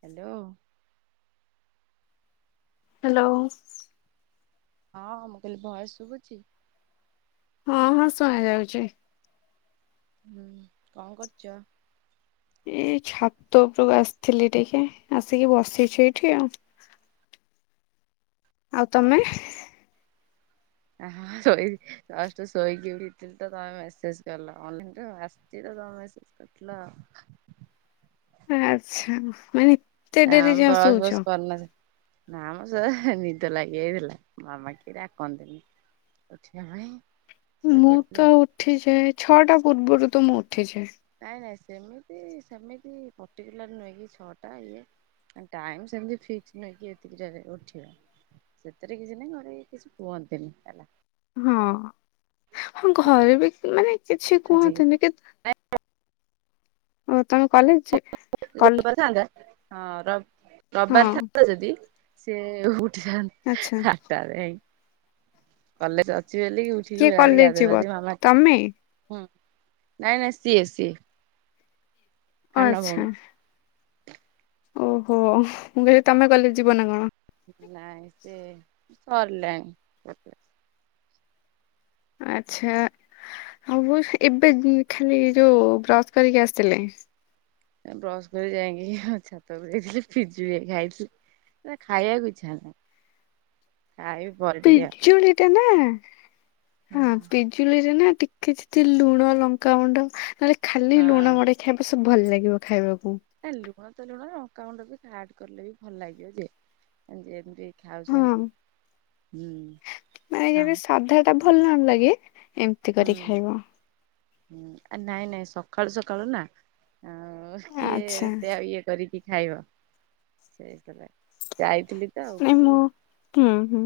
Hello hello ହଁ ମୁଁ କହିଲି ଭୟେସ ଶୁଭୁଛି ହଁ ହଁ ଶୁଣା ଯାଉଛି ହୁଁ କଣ କରୁଛ ଏଇ ଛାତ ଉପକୁ ଆସିଥିଲି ଟିକେ ଆସିକି ବସିଛି ଏଇଠି ଆଉ [inaudible] ଆଉ ହଁ ତମେ ଶୋଇ ଶୋଇକି ଉଠି ତ ତମେ ମେସେଜ କଲ ଅନ ଆସି ମସେଜ କରିଥିଲ ଆଚ୍ଛା ମାନେ ଏତେ ଆଁ ଡେରି ଯାଏଁ ବସ୍ ଶୋଉଛ? ବସ କରନ ନା ମ ସ ନିଦ ଲାଗିଯଇଥିଲା ମାମା କି ଡାକନ୍ତିନି ଉଠି ଭଣି ମୁଁ ତ ଉଠି ଯାଏ ଛଅଟା ପୂର୍ବରୁ ତ ମୁଁ ଉଠି ଯାଏ ନାଇଁ ନାଇଁ ସେମିତି ସେମିତି ପର୍ଟିକୁଲାର ନୁହେଁ କି ଛଅ ଟା ଇଏ ଟାଇମ ସେମତି ଫିକ୍ସ ନହଁ କି ଏତିକି ଉଠିବା ସେଥିରେ କିଛି ନାଇଁ ଘରେ କିଛି କୁହନ୍ତିନି ହେଲା ହଁ ହଁ ଘରେ ବି ମାନେ କିଛି ହେଲା। କୁହନ୍ତିନି କେ ଓ ତମେ କଲେଜ ଯେ ଯଦି କଲେ ରବିବାର ଥାନ୍ତା ହଁ ରବିବାର ଥାତା ଯଦି ସେି ଉଠିଥାାଆନ୍ ଆଚ୍ଛା ଆଠଟାଇ କଲେଜ ଅଛି ବଲି ଉଠିକି କିଏ ବାହାରି କଲେଜ ଗାଧେଇ ଯିବ? ଫାଦେଇ ମାମା ତମେ ନାଇଁ ନାଇଁ ସିଏ ସିଏ ସାନ ଭଉଣୀ। ଆଚ୍ଛା ଓହୋ ମୁଁ କହିଲି ତମେ କଲେଜ ଯିବ ନା କଣ ନାଇଁ ସେ ସରିଲାଣି ଆଚ୍ଛା ଆଉ ଏବେ ଖାଲି ଯୋଉ ବ୍ରସ୍ କରିକି ଆସିଲେ ବ୍ରସ କରି ଯାଇଁକି ଆ ଛାତକୁ ଯାଇଥିଲି ପିଜୁଳି ଖାଇଥିଲି ସେ ଖାଇବାକୁ ଇଛା ହେଲାନି ପିଜୁଳିଟା ନା ହଁ ପିଜୁଳି ରେ ନା ଟିକେ ଯଦି ଲୁଣ ଲଙ୍କାଗୁଣ୍ଡ ନହେଲେ ଖାଲି ଲୁଣ ମଡେଇ ଖାଇବ ସବ ଭଲ ଲାଗିବ ଖାଇବାକୁ ହେ ଲୁଣ ତ ଲୁଣ ଲଙ୍କାଗୁଣ୍ଡ ବି ଆଡ କଲେ ବି ଭଲଲାଗିବ ଯେ ଯେମିତି ହଁ, ଖାଉଛନ୍ତି। ହୁଁ। ମାନେ ନାମ ଯେବେ ସାଧା ଟା ଭଲ ନ ଲାଗେ ଏମିତି କରି ହୁଁ। ଖାଇବ ହୁଁ ନାଇଁ ନାଇଁ ସକାଳୁ ସକାଳୁ ନା ଆଉ କିଏ ଆଚ୍ଛା ଏତେ ଆଉ ଇଏ କରିକି ଖାଇବ ସେଇକଥା ଯା ନାଇଁ ମୁଁ ହୁଁ ହୁଁ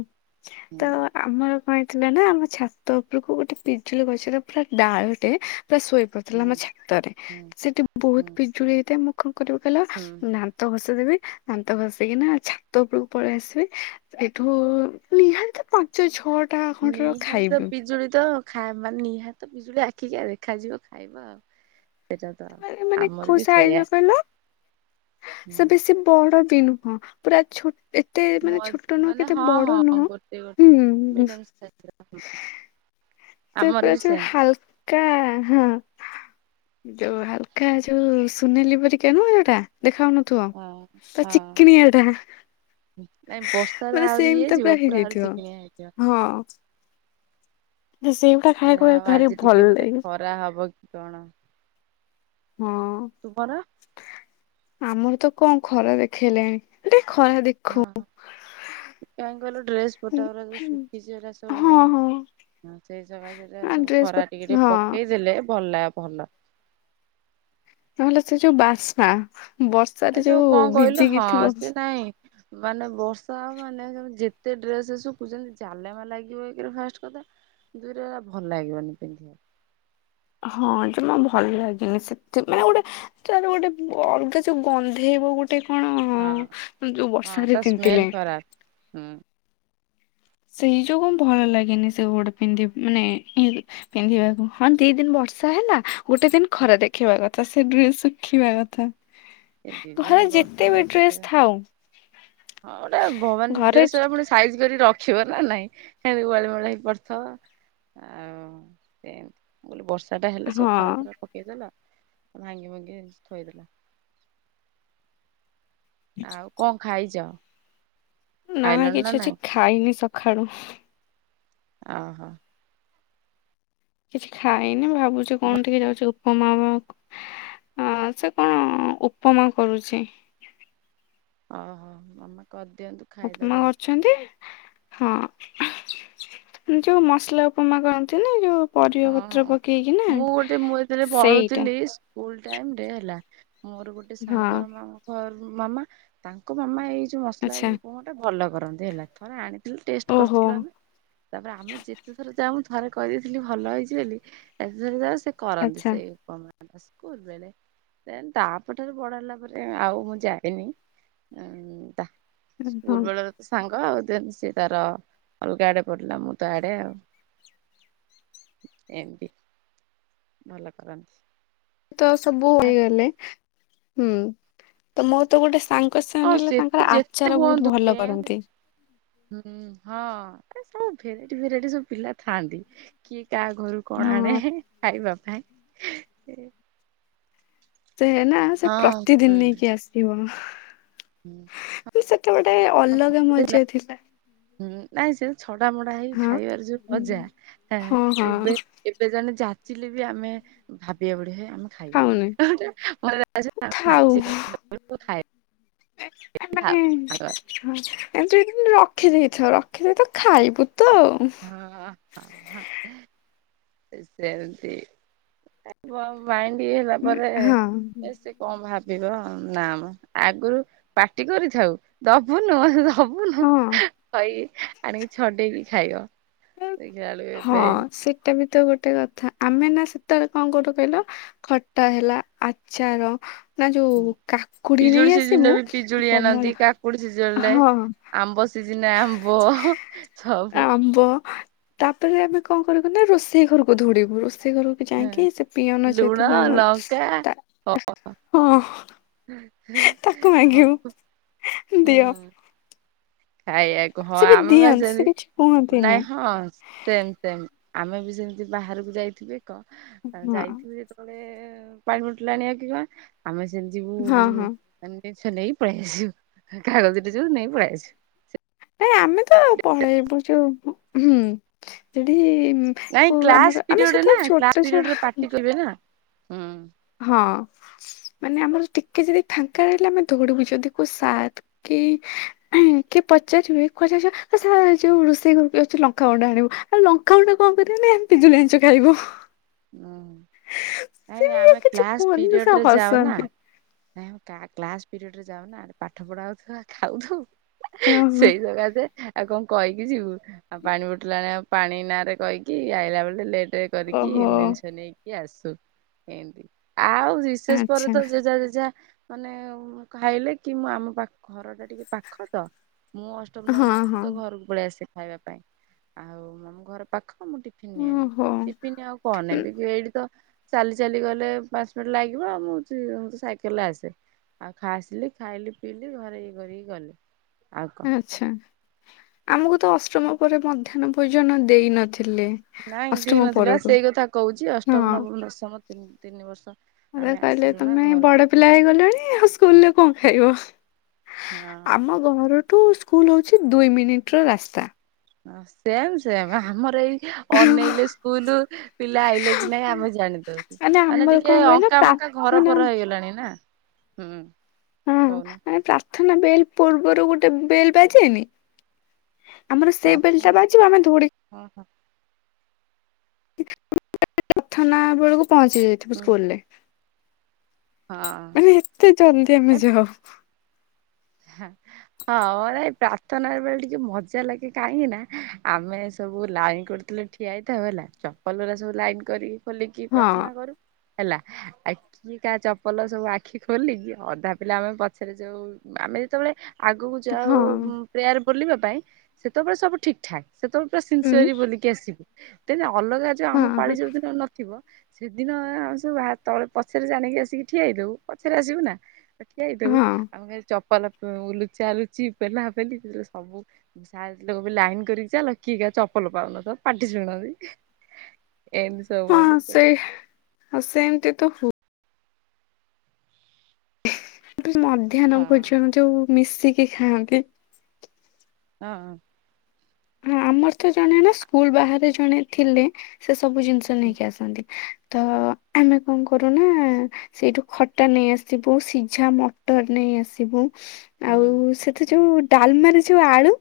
ହୁଁ ତ ଆମର କଣ ହେଇଥିଲା ନା ଆମ ଛାତ ଉପରକୁ ଗୋଟେ ପିଜୁଳି ଗଛର ପୁରା ଡାଳଟେ ପୁରା ଶୋଇ ହୁଁ ପରୁଥିଲା ଆମ ଛାତରେ ହୁଁ ସେଠି ହୁଁ ବହୁତ ପିଜୁଳି ହେଇଥାଏ କରିବାକୁ ହେଲା ହୁଁ ଦାନ୍ତ ଘଷିଦେବି ଦାନ୍ତ ଘଷିକିନା ଛାତ ଉପରକୁ ପଳେଇଆସିବି ସେଇଠୁ ନିହାତି ତ ପାଞ୍ଚ ଛଅ ନିହାତି ତ ପିଜୁଳି ତ ଖାଇ ମାନେ ନିହାତ ପିଜୁଳି ଆଖିକି ଦେଖାଯିବ ଖାଇବ ଆଉ ସେଇଟା ତ ଏ ମାନେ ଆମର କୋଉ ବି ସାଇଜ ସେଇଆ ର କହିଲ ସେ ବେଶୀ ବଡ ବି ନୁହଁ ପୁରା ଛୋ ଏତେ ମ ମାନେ ଛୋଟ ନୁହଁ କି ମାନେ କେତେ ହଁ ବଡ ହଁ ନୁହଁ ଗୋଟେ ଗୋଟେ ହୁଁ। ମିଡିୟମ ସାଇଜର [inaudible] ତ ପୁରା ବି ଯୋଉ ସେମ୍ ହାଲକା ହଁ। ଯୋଉ ହାଲକା ଯୋଉ ସୁନେଲି ପରିକା ନୁହଁ ଯୋଉଟା? ଦେଖା ଯାଉନଥିବ ହଁ ପୁରା ହଁ ଚିକିଣିଆଟା ନାଇଁ ବର୍ଷାରେ ମାନେ ଆହୁରି ଇଏ ସେମତିଆ ହେଇଯିବ ପୁରା ଆହୁରି ହେଇଯାଇଥିବ ଚିକିଣିଆ ହେଇଯିବ ହଁ। ଦେ ସେଇଗୁଡା ଖାଇବାକୁ ଯାହା ହଉ ଭାରି ଆଜି ଟିକେ ଭଲ ବୋଧେ ଲାଗେ ଖରା ହବ କି କଣ? ହଁ ତୁମର? ଆମର ତ କଣ ଖରା ଦେଖେଇଲାଣି ଡେ ଦେଖୋଉ କାହିଁକି କହିଲୁ ଡ୍ରେସ ପଟା ଗୁରା ଯୋଉ ଶୁଖିଚି ସେରା ସବୁ ହଁ ସେଇସକାସେ ସେରା ଆ ସବୁ ଡ୍ରେସ ପ ଖରା ଟିକେ ଟିକେ ହଁ ପକେଇ ଦେଲେ ଭଲ ଲାଗେ ଭଲ ନହେଲେ ସେ ଯୋଉ ବାସ୍ନା ବର୍ଷା ଏ ରେ ଯୋଉ କଣ କହିଲୁ ଭିଜିକି ହଁ ଥିବ ସେ ନାଇଁ ମାନେ ବର୍ଷା ହବ ମାନେ ତମେ ଯେତେ ଡ୍ରେସ ଶୁଖୁ ଜାଲେମା ଲାଗିବ ଏକରେ ଫାଷ୍ଟ କଥା ଦୁଇରେ ହେଲା ଭଲ ଲାଗିବନି ପିନ୍ଧିବାକୁ ହଁ ଜମା ଭଲ ଲାଗେନି ସେଥି ମାନେ ଗୋଟେ ଯାହବି ଗୋଟେ ବ ଅଲଗା ଯୋଉ ଗନ୍ଧେଇବ ଗୋଟେ ଗୋଟେ ହଁ କଣ ଯୋଉ ହଁ ବର୍ଷାରେ ତା ସ୍ମେଲ ତିନ୍ତିଲେଣି ଖରାପ ହୁଁ। ସେଇ ଯୋଗୁଁ ଭଲ ଲାଗେନି ସେ ଗୁଡା ପିନ୍ଧି ମାନେ ଇଁ ପିନ୍ଧିବାକୁ ହଁ ଦି ଦିନ ବ ବର୍ଷା ହେଲା ଗୋଟେ ଦିନ ଖରା ଦେଖେଇବା କଥା ସେ ଡ୍ରେସ ଶୁଖିବା କଥା। ଏ ଦି ଦିନ ଘରେ ବର୍ଷା ଯେତେ ବି ଏତେ ଡ୍ରେସ ଥାଉ ହଁ ଗୋଟେ ଭ ମାନେ ଘରେ ଡ୍ରେସ ପୁଣି ସାଇଜ୍ କରି ରଖ ଖିବ ନା ନାଇଁ ହେନ୍ତି ଗୋଳମୋଳ ହେଇକି ପଡଥବ। ଆଉ ସେନ୍ତି ମୁଁ କହିଲି ବର୍ଷା ଟା ହେଲେ ସବୁ ହଁ ଖରା ପରା ରେ ପକେଇଦେଲ ଭାଙ୍ଗି ଭୁଙ୍ଗି ଥୋଇଦେଲ ଆଉ କଣ ଖାଇଚ? ନା କିଛି ଆଜି ଖାଇନି ସକାଳୁ। ଅ ହୋ। କିଛି ଖାଇନି ଭାବୁଚି କଣ ଟିକେ ଯାଉଛି ଉ ଉପମା କଁ ଅଁ ସେ କଣ ଉପମା କରୁଚି ଓ ହୋ ଭଲ ଉପମା କରୁଚନ୍ତି। ହଁ, ଯୋଉ ମସଲା ଉପମା କରନ୍ତି ନି ଯୋଉ ପରିବା ହଁ ପତ୍ର ହଁ। ପକେଇକି ନା ମୁଁ ଗୋଟେ ମୁଁ ଯେତେବେଳେ ସେଇଟା ପଢୁଥିଲି ସ୍କୁଲ ଟାଇମ ରେ ହେଲା ମୋର ଗୋଟେ ହଁ ସାଙ୍ଗର ମାମ ଘର ମାମା ତାଙ୍କ ମାମା ଏଇ ଯୋ ଯୋଉ ମସଲା ଆଚ୍ଛା ଏଇ ଉପମା ଟା ଭଲ କରନ୍ତି ହେଲା ଥରେ ଆଣି ଲ ଟେଷ୍ଟ ଓହୋ କରିଥିଲୁ ଆମେ ତାପରେ ଆମେ ଯେତେ ଥର ଯାଉଁ ମୁଁ ଥରେ କହିଦେଇଥିଲି ଭଲ ଭଲ ହେଇଚି ବୋଲି ଯେତେଳେ ଯାଉ ସେ କରନ୍ତି ଆଚ୍ଛା ସେ ଉପମା। ତାଙ୍କ ସ୍କୁଲ ବେଳେ ଦେନ ତାପଠାରୁ ବଡ଼ ହେଲା ପରେ ଆଉ ମୁଁ ଯାଇନି ଇଁ ତା ହଁ ସ୍କୁଲ ବେଳ ତ ସାଙ୍ଗ ସାଙ୍ଗ ଦେନ ସେ ତାର ଅଲଗା ଆଡେ ପଢ଼ିଲା ମୁଁ ତ ଆଡେ ଆଉ। ଏମତି ଭଲ କରନ୍ତି। ତ ସବୁ ହେଇଗଲେ ହୁଁ ତ ମୋ ତ ଗୋଟେ ସାଙ୍ଗ ବେଶୀ ହଁ ଅନେଇଲ ସେତେ ତାଙ୍କର ଯେତେ ଆଚାର ବହୁତ ହୁଅନ୍ତୁ ଭଲ ଟେନ୍ଥ କରନ୍ତି। ହୁଁ ହଁ ଆରେ ସବୁ ଭେରାଇଟି ଭେରାଇଟି ସବୁ ପିଲା ଥାଆନ୍ତି କିଏ ଏ କାହା ଘରୁ କଣ ଆଣେ ହଁ ଖାଇବା ପାଇଁ ସେ ନା ସେ ହଁ। ହୁଁ ପ୍ରତିଦିନ ହେଇକି ଆସିବ ହୁଁ ସେତେବେଲେ ଗୋଟେ ଅଲଗା ଗୋଟେ ମଜା ଥିଲା। ହୁଁ ଆାଇ ସେ [unintelligible] ଛଡା ମଡା ହେଇ ହଁ ଖାଇବାର ଯୋଉ ମଜା ଆ ହଁ ଏବେ ହଁ ଏବେ ଜଣେ ଯା ଚିଲେ ବି ଆମେ ଭାବିବା ବଡ ହେ [unintelligible] ଆମେ ଖାଇବାନି [unintelligible] ଖାଉନି ଥାଉ ମାନେ ଖାଇବା [unintelligible] ଏମୁତି ରଖିଦେଇଥଉ ରଖିଦେଇଥ ଖାଇବୁ [unintelligible] ହଁ ହ ସେ ସେମୀତିଇ ତାକୁ ଆଉ [unintelligible] ଫି ହେଲା ପରେ ହଁ ସେ କଣ ଭାବ ବିକବ ନା ମ ଆଗରୁ ପାଟି କରିଥାଉ ଦବୁନୁହ ହବୁନୁ ହଁ କହି ଆଣିକି ଛଡେଇବି ଖାଇବ ଦେଖିଲା ବେଳକୁ ହଁ ଏବେ ସେଇଟା ବି ତ ଗୋଟେ କଥା ଆମେ ନା ସେତେବେଳେ କଣ କରୁ କହିଲ ଖଟା ହେଲା ଆଚାର ନା ଯୋଉ ହୁଁ କାକୁଡି ପିଜୁଳି ନେଇ ଆସିବୁ ସିଜନରେ ବି ପିଜୁଳି ଆଣନ୍ତି କମଲ କାକୁଡି ସିଜନରେ ହଁ ଆମ୍ବ ସିଜନ ଆମ୍ବ ହ ସବୁ ଆମ୍ବ ତାପରେ ଆମେ କଣ କରିବୁ ନା ରୋଷେଇ ଘରକୁ ଧ ଡିବୁ ରୋଷେଇ ସେ ଘରକୁ ଯାଇକି ସେ ପିଅନ ଯେ ଲୁଣ ଥିବ ଆମର ଲଙ୍କା ତା ହଁ ତାକୁ ମାଗିବୁ ସବୁ ଦିଅ ଖାଇଆକୁ ହଁ ସେ ବି ଆମେ ପା ଦିଅନ୍ତି ସେ କିଛି ସେମିତି କୁହନ୍ତିନି ନାଇଁ ହଁ ସେମ ସେମ ଆମେ ବି ସେମିତି ବାହାରକୁ ଯାଇଥିବେ କ ହଁ ଯାଇଥିବେ ହେ ପାଣି ବଟଲ ଆଣିବା କି ଯିବା ଆମେ ସେ ଯିବୁ ହଁ ହଁ ମାନେ ଜିନିଷ ନେଇ ପଲେଇଆସିବୁ କାଗଜଟେ ଯୁ ନେଇ ପଲେଇ ଆସିବୁ ନାଇଁ ଆମେ ତ ପଳେଇବୁ ଯୋଉ ହୁଁ ସେଠି ନାଇଁ କୋଉ କ୍ଲାସ୍ ଆମର ଆମେ ପିରିୟଡ଼ ନା ସେତେବେଳେ ଛୋଟ କ୍ଲାସ ଛୁଆ ପିରୀୟଡରେ ପାଟି କରିବେ ନା ହୁ ହଁ ମାନେ ଆମର ଟିକେ ଯଦି ଫାଙ୍କା ରହିଲା ଆମେ ଦୌଡିବୁ ଯଦି କୋଉ ସାର୍ କି ହୁକିଏ ପଚାରିବେ କୁଆଡେ ଯାଇଛ ସିଏ ପା ଏ ଯୋଉ ରୋଷେଇ ଘରୁ ଲଙ୍କା ଗୁଣ୍ଡ ଆଣିବୁ ଆଉ ଲଙ୍କା ଗୁଣ୍ଡ କଣ କରିବେ ନା ଆମେ ପିଜୁଲି ଆନିଛୁ ଖାଇବୁ। ହୁଁ। ନାଇଁ ସେ ନାଇଁ ବି ଆଉ ଆମେ କିଛି କ୍ଲାସ କୁହନ୍ତିନି ସେ ପିୟଡରେ ଯାଉ ନା ହସନ୍ତି। କା କ୍ଲାସ୍ ପିରିୟଡରେ ଯାଉନା ପାଠ ପଢାଉିବ ଖାଉଥିବୁ ଓହୋ ସେଇ ଜାଗା ଯେ [unintelligible] ଆଉ କଣ କହିକି ଯିବୁ ଆଉ ପାଣି ବୋଟଲ ଆଣିଲା ଆଉ ପାଣି ନାଁ ରେ କହିକି ଆଇଲା ବେଳେ ଲେଟ ରେ କରିକି ଓହୋ ତିନି ଜିନିଷ ନେଇକି ଆସୁ ଏମତି ଆଉ ବିଶେଷ ପରେ ଆଚ୍ଛା ତ ଜେଜା ଜେଜା ମାନେ ଉ ଖାଇଲେ କି ମୁଁ ଆମ ପାଖ ଘର ଟା ଟିକେ ପାଖ ତ ମୁଁ ଅଷ୍ଟମ ନବ ହଁ ଦ ସମ ହଁ ତ ଘରକୁ ପଳେଇ ଆସେ ଖାଇବା ପାଇଁ ଆଉ ଆମ ଘର ପାଖ ହ ମୁଁ ଟିଫିନ ନିଏନି ଓହୋ। ଟିଫିନ ଆଉ କଣ ନେବି ଏଇଠି ତ ଚାଲି ଚାଲି ଗଲେ ପାଞ୍ଚ ମିନିଟ ଲାଗିବ ଆଉ ମୁଁ ଚି ସାଇକେଲରେ ଆସେ ଆଉ ଖାଇଆସିଲି ଖାଇଲି ପିଇଲି ଘରେ ଇଏ କରିକି ଗଲେ ଆଛା ଆମକୁ ତ ଅଷ୍ଟମ ପରେ ମଧ୍ୟାହ୍ନ ଭୋଜନ ଦେଇନ ନାଇ ଦେଇ ନଥିଲା ପା ସେଇ କଥା କହୁଛି ହଁ ଅଷ୍ଟମ ନବମ ଦଶମ ତି ତିନି ବର୍ଷ ମତେ ଆମେ କହିଲେ ଆସିଲୁ ନା ତମେ ଘରକୁ ବଡ ପିଲା ହେଇଗଲେଣି ଆଉ ସ୍କୁଲରେ କଣ ଖାଇବ ହଁ ଆମ ଘରଠୁ ସ୍କୁଲ ହଉଛି ଦୁଇ ମିନିଟ ର ରାସ୍ତା। ହ ସେମ ସେମ ଆମର ଏଇ ଅନେଇଲେ ସ୍କୁଲ ପିଲା ଆଇଲେ କି ନାଇଁ ଆମେ ଜାଣି ଦଉଛ ମାନେ ଆମର କଣ ଟିକେ କହିଲ ଅଙ୍କା ମଙ୍କା ଘର ପ୍ରାର୍ଥନା ପର ହେଇଗଲାଣି ନା ହୁଁ ହଁ କହୁନ ମାନେ ପ୍ରାର୍ଥନା ବେଲ ପୂର୍ବରୁ ଗୋଟେ ବେଲ ବାଜେନି ଆମର ସେ ବେଲଟା ପ୍ରାର୍ଥନା ବାଜିବା ଆମେ ଦ‌ଉଡି ହଁ ହଁ [unintelligible] ପ୍ରାର୍ଥନା ବେଳକୁ ପହଞ୍ଚି ଯାଇଥିବ ହୁଁ। ସ୍କୁଲ ରେ ହଁ ମାନେ ଏତେ ଜଲଦି ଆମେ ଯାଉ ହଁ ହଁ ଏ ପ୍ରାର୍ଥନା ବେଳେ ଟିକେ ମଜା ଲାଗେ କାହିଁକି ନା ଆମେ ସବୁ ଲାଇନ୍ କରିଥି ଠିଆ ହେଇଥାଉ ହେଲା। ଚପଲା ରା ସବୁ ଲାଇନ କରିକି ଖୋଲିକି ହଁ ପ୍ରାର୍ଥନା କରୁ। ହେଲା। ଆ କିିଏ କାହା ଚପଲ ସବୁ ଆଖି ଖୋଲିକି ଅଧା ପିଲା ଆମେ ପଛରେ ଯୋଉ ଆମେ ଯେତେବେଳେ ଆଗକୁ ଯାଉ ହଁ ପ୍ରେୟାର ବୋଲିବା ପାଇଁ ସେତେବେଳେ ସବୁ ଠିକ ଠାକ୍। ସେତେବେଳେ ପୁରା ଉଁ ସିିନ୍ସିୟରୀଲି ବୋଲିକି ଆସିବୁ। ଦେନ୍ ଅଲଗା ଯୋଉ ଆମ ପାଳି ହଁ ଯୋଉ ଦିନ ନଥିବ ସେଦିନ ଆମେ ସବୁ ବା ତଳେ ପଛରେ ଜାଣିକି ଆସିକି ଠିଆ ହେଇଥିବୁ, ପଛରେ ଆସିବୁ ନା। ଠିଆ ହେଇଥିବୁ। ହଁ। ଆମ ଖାଲି ଚପଲ ଲୁଚା ଲୁଚି ପେଲା ପେଲି ସବୁ ଲାଇନ୍ କରିକି ଚାଲ, କିଏ ଚପଲ ପାଉନ ତ ପାଟିଶୁଣାନି। ହଁ ସେଇ ସେମତି ତ ହ ମଧ୍ୟାହ୍ନ ହଁ ଭୋଜନ ଯଉ ମିଶିକି ଖାଆନ୍ତି ହଁ। ହଁ ଆମର ତ ଜଣେ ନା ସ୍କୁଲ ବାହାରେ ଜଣେ ଥିଲେ। ସେ ସବୁ ଜିନିଷ ନେଇକି ଆସନ୍ତି। ତ ଆମେ କଣ କରୁନା ସେଇଠୁ ଖଟା ନେଇ ଆସିବୁ ସିଝା ମଟର ନେଇ ନେଇ ଆସିବୁ। ହୁଁ। ଆଉ ସେଥି ଯୋଉ ଡାଲମାରେ ଯୋଉ ଆଳୁ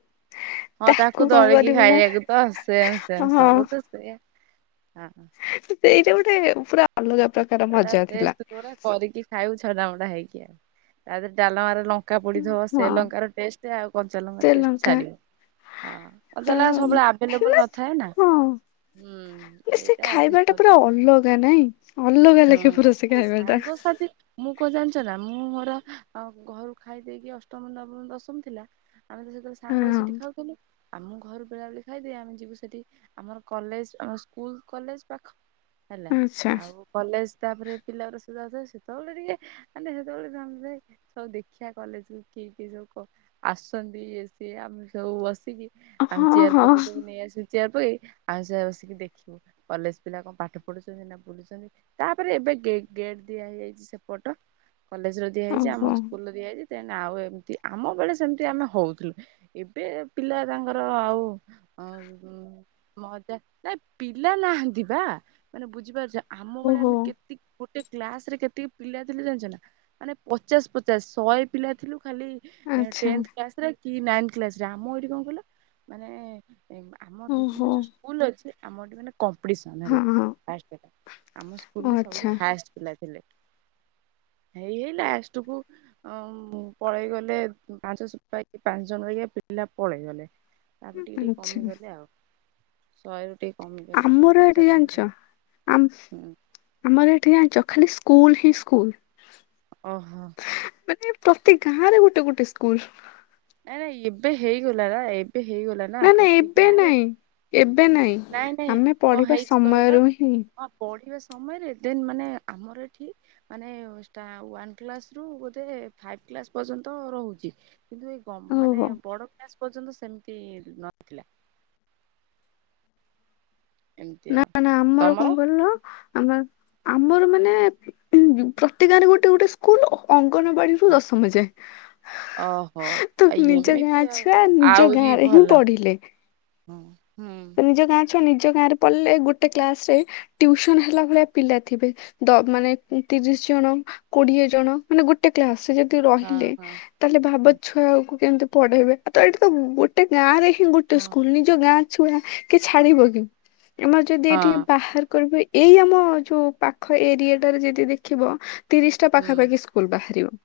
ହଁ ତାକୁ କଣ ଦଳିକି କରିବୁ ନା ଖାଇବାକୁ ତ ସେମ୍ ସେମଟ ହଁ ସବୁ ତ ସେମ୍। ସେଇଟା ଗୋଟେ ପୁରା ଅଲଗା ପ ଏଡ଼ା ଟେଷ୍ଟ କଉରା କରିକି ଖାଇବୁ ଛଡା ମଡ଼ା ହେଇକି। ଆଉ ଡାଲେମା ରୁ ଲ ଲଙ୍କା ପଡିଥିବ ସେ ହଁ ଲଙ୍କାର ଟେଷ୍ଟ ଆଉ କଞ୍ଚାଲଙ୍କା ସେ ଟଷ୍ଟ ଲଙ୍କା ଛାଡିବ। ହଁ ତ କଞ୍ଚା ଲଙ୍କା ମାନେ ସବୁବେଳେ ଆଭେଲେବଲ ନଥାଏ ନା। ହଁ ହୁଁ। ହୁଁ ମାନେ ସେ ଏଇଟା ଖାଇବା ଆଡଜଷ୍ଟ ଟା କରିଦେ ପୁରା ଅଲଗା ନାଇଁ। ଅଲ ହୁଁ ଆରେ ସାଙ୍ଗସାଥି ମୁଁ କ ଜାଣିଛ ନା ମୁଁ ମୋ ଘରୁ ଖାଇ ଦେଇକି ଅଷ୍ଟ, ନବମ, ଦଶମ ଥିଲା। ଆମେ ତ ସେତେବେଳେ ସାଙ୍ଗ ହଁ ହେଇକିସେଠି ଖାଉଥିଲୁ। ଆମ ଘରୁ ବେଳା ବେଳି ଖାଇଦେଇ ଆମେ ଯିବୁ ସେଠି ଆମର କଲେଜ ଆମ ସ୍କୁଲ କଲେଜ ପାଖ। ହେଲା। ଆଚ୍ଛା ଆଉ କଲେଜ ଷ୍ଟାପରେ ପିଲାଗୁରା ସେତେବେଳେ ଟିକେ ମାନେ ସେତେବେଳେ ହଉ ଦେଖିବା କଲେଜ୍ କୁ କିଏ କିଏ ସବୁ କ ଆସନ୍ତି ଏ ସିଏ ଆମେ ସବୁ ବସିକି ଆମେ ହଁ ଚେୟାର ହଁ। ପକେଇଦବୁ ନେଇ ଆସି ସେଇୟା କୁ ବି ଆମେ ସବୁ ବସିକି ଦେଖିବୁ କଲେଜ ପିଲା କଣ ପାଠ ପଢୁଛନ୍ତି ନା ବୁଲୁଛନ୍ତି। ତାପରେ ଏବେ ଗେଟ୍ ଦିଆ ଦିଆ ହେଇଯାଇଛି ସେପଟ। କଲେଜ ର ଦିଆହେଇଛି ଆମ ଓହୋ ସ୍କୁଲ ର ଦିଆ ହେଇଚି। ଆଉ ଏମିତି ଆମ ବେଳେ ସେମତି ଆମେ ହଉଥିଲୁ। ଏବେ ପିଲା ତାଙ୍କର ଆଉ ହ ମଜା ନାଇ ପିଲା ନାହାନ୍ତି ବା ମାନେ ବୁଝିପାରୁଚ। ଆମ ଭଳିଆ ଓହୋ ଆମେ କେତିକ୍ ଗୋଟେ କ୍ଲାସ ରେ କେତିକି ପିଲା ଥିଲୁ ଜାଣିଛ ନା ମାନେ ପଚାଶ ପଚାଶ ଶହେ ପିଲା ଥିଲୁ। ଖାଲି ଆଚ୍ଛା ଟେନ୍ଥ୍ କ୍ଲାସ୍ ରେ କି ନାଇନ୍ଥ୍ କ୍ଲାସ୍ ରେଆମ ଏଇଠି କଣ କହିଲ ମାନେ ଆମ ଦି ତିନ୍ ଟା ଓହୋ ଯୋଉ ସ୍କୁଲ୍ ଅଛି ଆମର ଏଠି ମାନେ କମ୍ପିଟିସନ୍ ହଁ ହେଲା। ହଁ ଫାଷ୍ଟ ହେଲା। ଆମ ଓ ସ୍କୁଲରେ ସବୁଠୁ ଆଚ୍ଛା ହାଏଷ୍ଟ ପିଲା ଥିଲେ। ହେଇ ହେଇ ଲାଷ୍ଟ କୁ ପଳେଇ ଗଲେ ପାଞ୍ଚ ଛ ପାଞ୍ଚ ଜଣ ହେରିକା ପିଲା ପଳେଇଗଲେ। ତାପରେ ଟିକେ ଟିକେ ଆଚ୍ଛା କମିଗଲେ ଆଉ। ଶହେରୁ ଟି ଆମର ଏଠି ଜାଣିଚ, ଆ ହୁଁ ଆମର ଏଠି ଜାଣିଚ ଖାଲି ସ୍କୁଲ ହିଁ ସ୍କୁଲ। ଓହୋ। ମାନେ ପ୍ରତି ଗାଁ ରେ ଗୋଟେ ଗୋଟେ ସ୍କୁଲ। ଆ ନା ଏବେ ହେଇଗଲା ନା ଏବେ ହେଇଗଲା ନା ପ୍ରତି ଗାଁରେ। ହୁଁ। ଏବେ ନାଇଁ ନାଇଁ ଆମେ କଣ ପଢିବା ହେଇଛି କହିଲ ସମୟରୁ ହିଁ। ହଁ ପଢିବା ସମୟରେ ଦେନ୍ ମାନେ ଆମର ଏଠି ମାନେ ଷ୍ଟା ୱାନ୍ କ୍ଲାସ ରୁ ବୋଧେ ଫାଇବ୍ ଫାଇବ୍ କ୍ଲାସ୍ ପର୍ଯ୍ୟନ୍ତ ରହୁଚି। କିନ୍ତୁ ମାନେ ଓହୋ ବଡ କ୍ଲାସ ପର୍ଯ୍ୟନ୍ତ ସେମିତି ନଥିଲା। ଏମିତି ନା ଆଉ ନା ଆମର କଣ ତମର? କହିଲ ଆମର ଆମର ମାନେ ଉଁ ପ୍ରତି ଗାଁରେ ଗୋଟେ ଗୋଟେ ସ୍କୁଲ ଅଙ୍ଗ୍ ଅଙ୍ଗନବାଡ଼ିରୁ ଦଶମ ଓହୋ ଯାଏ। ତ ଆ ନିଜ ଏମିତି ଗାଁ ଆଉ ଛୁଆ ନିଜ ଆହୁରି ଗାଁରେ ହିଁ ଭଲ। ପଢିଲେ। ହଁ ହୁଁ ନିଜ ଗାଁ ଛୁଆ ନିଜ ଗାଁରେ ପଢଲେ ଗୋଟେ କ୍ଲାସରେ ଟିଉସନ୍ ହେଲା ଭଳିଆ ପିଲା ଥିବେ। ତ ମାନେ ତିରିଶ ଜଣ କୋଡିଏ ଜଣ ମାନେ ଗୋଟେ କ୍ଲାସରେ ତୁ ହଁ ରହିଲେ ହଁ ତାହେଲେ ଭାବ ହୁଁ, ଛୁଆକୁ କେମତି ପଢେଇବେ ଆଉ ତ ଏଇଠି ତ ଗୋଟେ ଗାଁରେ ହିଁ ଗୋଟେ ହଁ ସ୍କୁଲ ନିଜ ଗାଁ ଛୁଆ କିଏ ଛାଡିବ କି ଆମର ଯଦି ଏଠିକି ହଁ ବାହାର୍ କରିବେ ଏଇ ଆମ ଯୋଉ ପାଖ ଏରିଆଟାରେ ଯେଦି ଦେଖିବ ତିରିଶଟା ହୁଁ। ପାଖାପାଖି ସ୍କୁଲ ବାହାରିବ।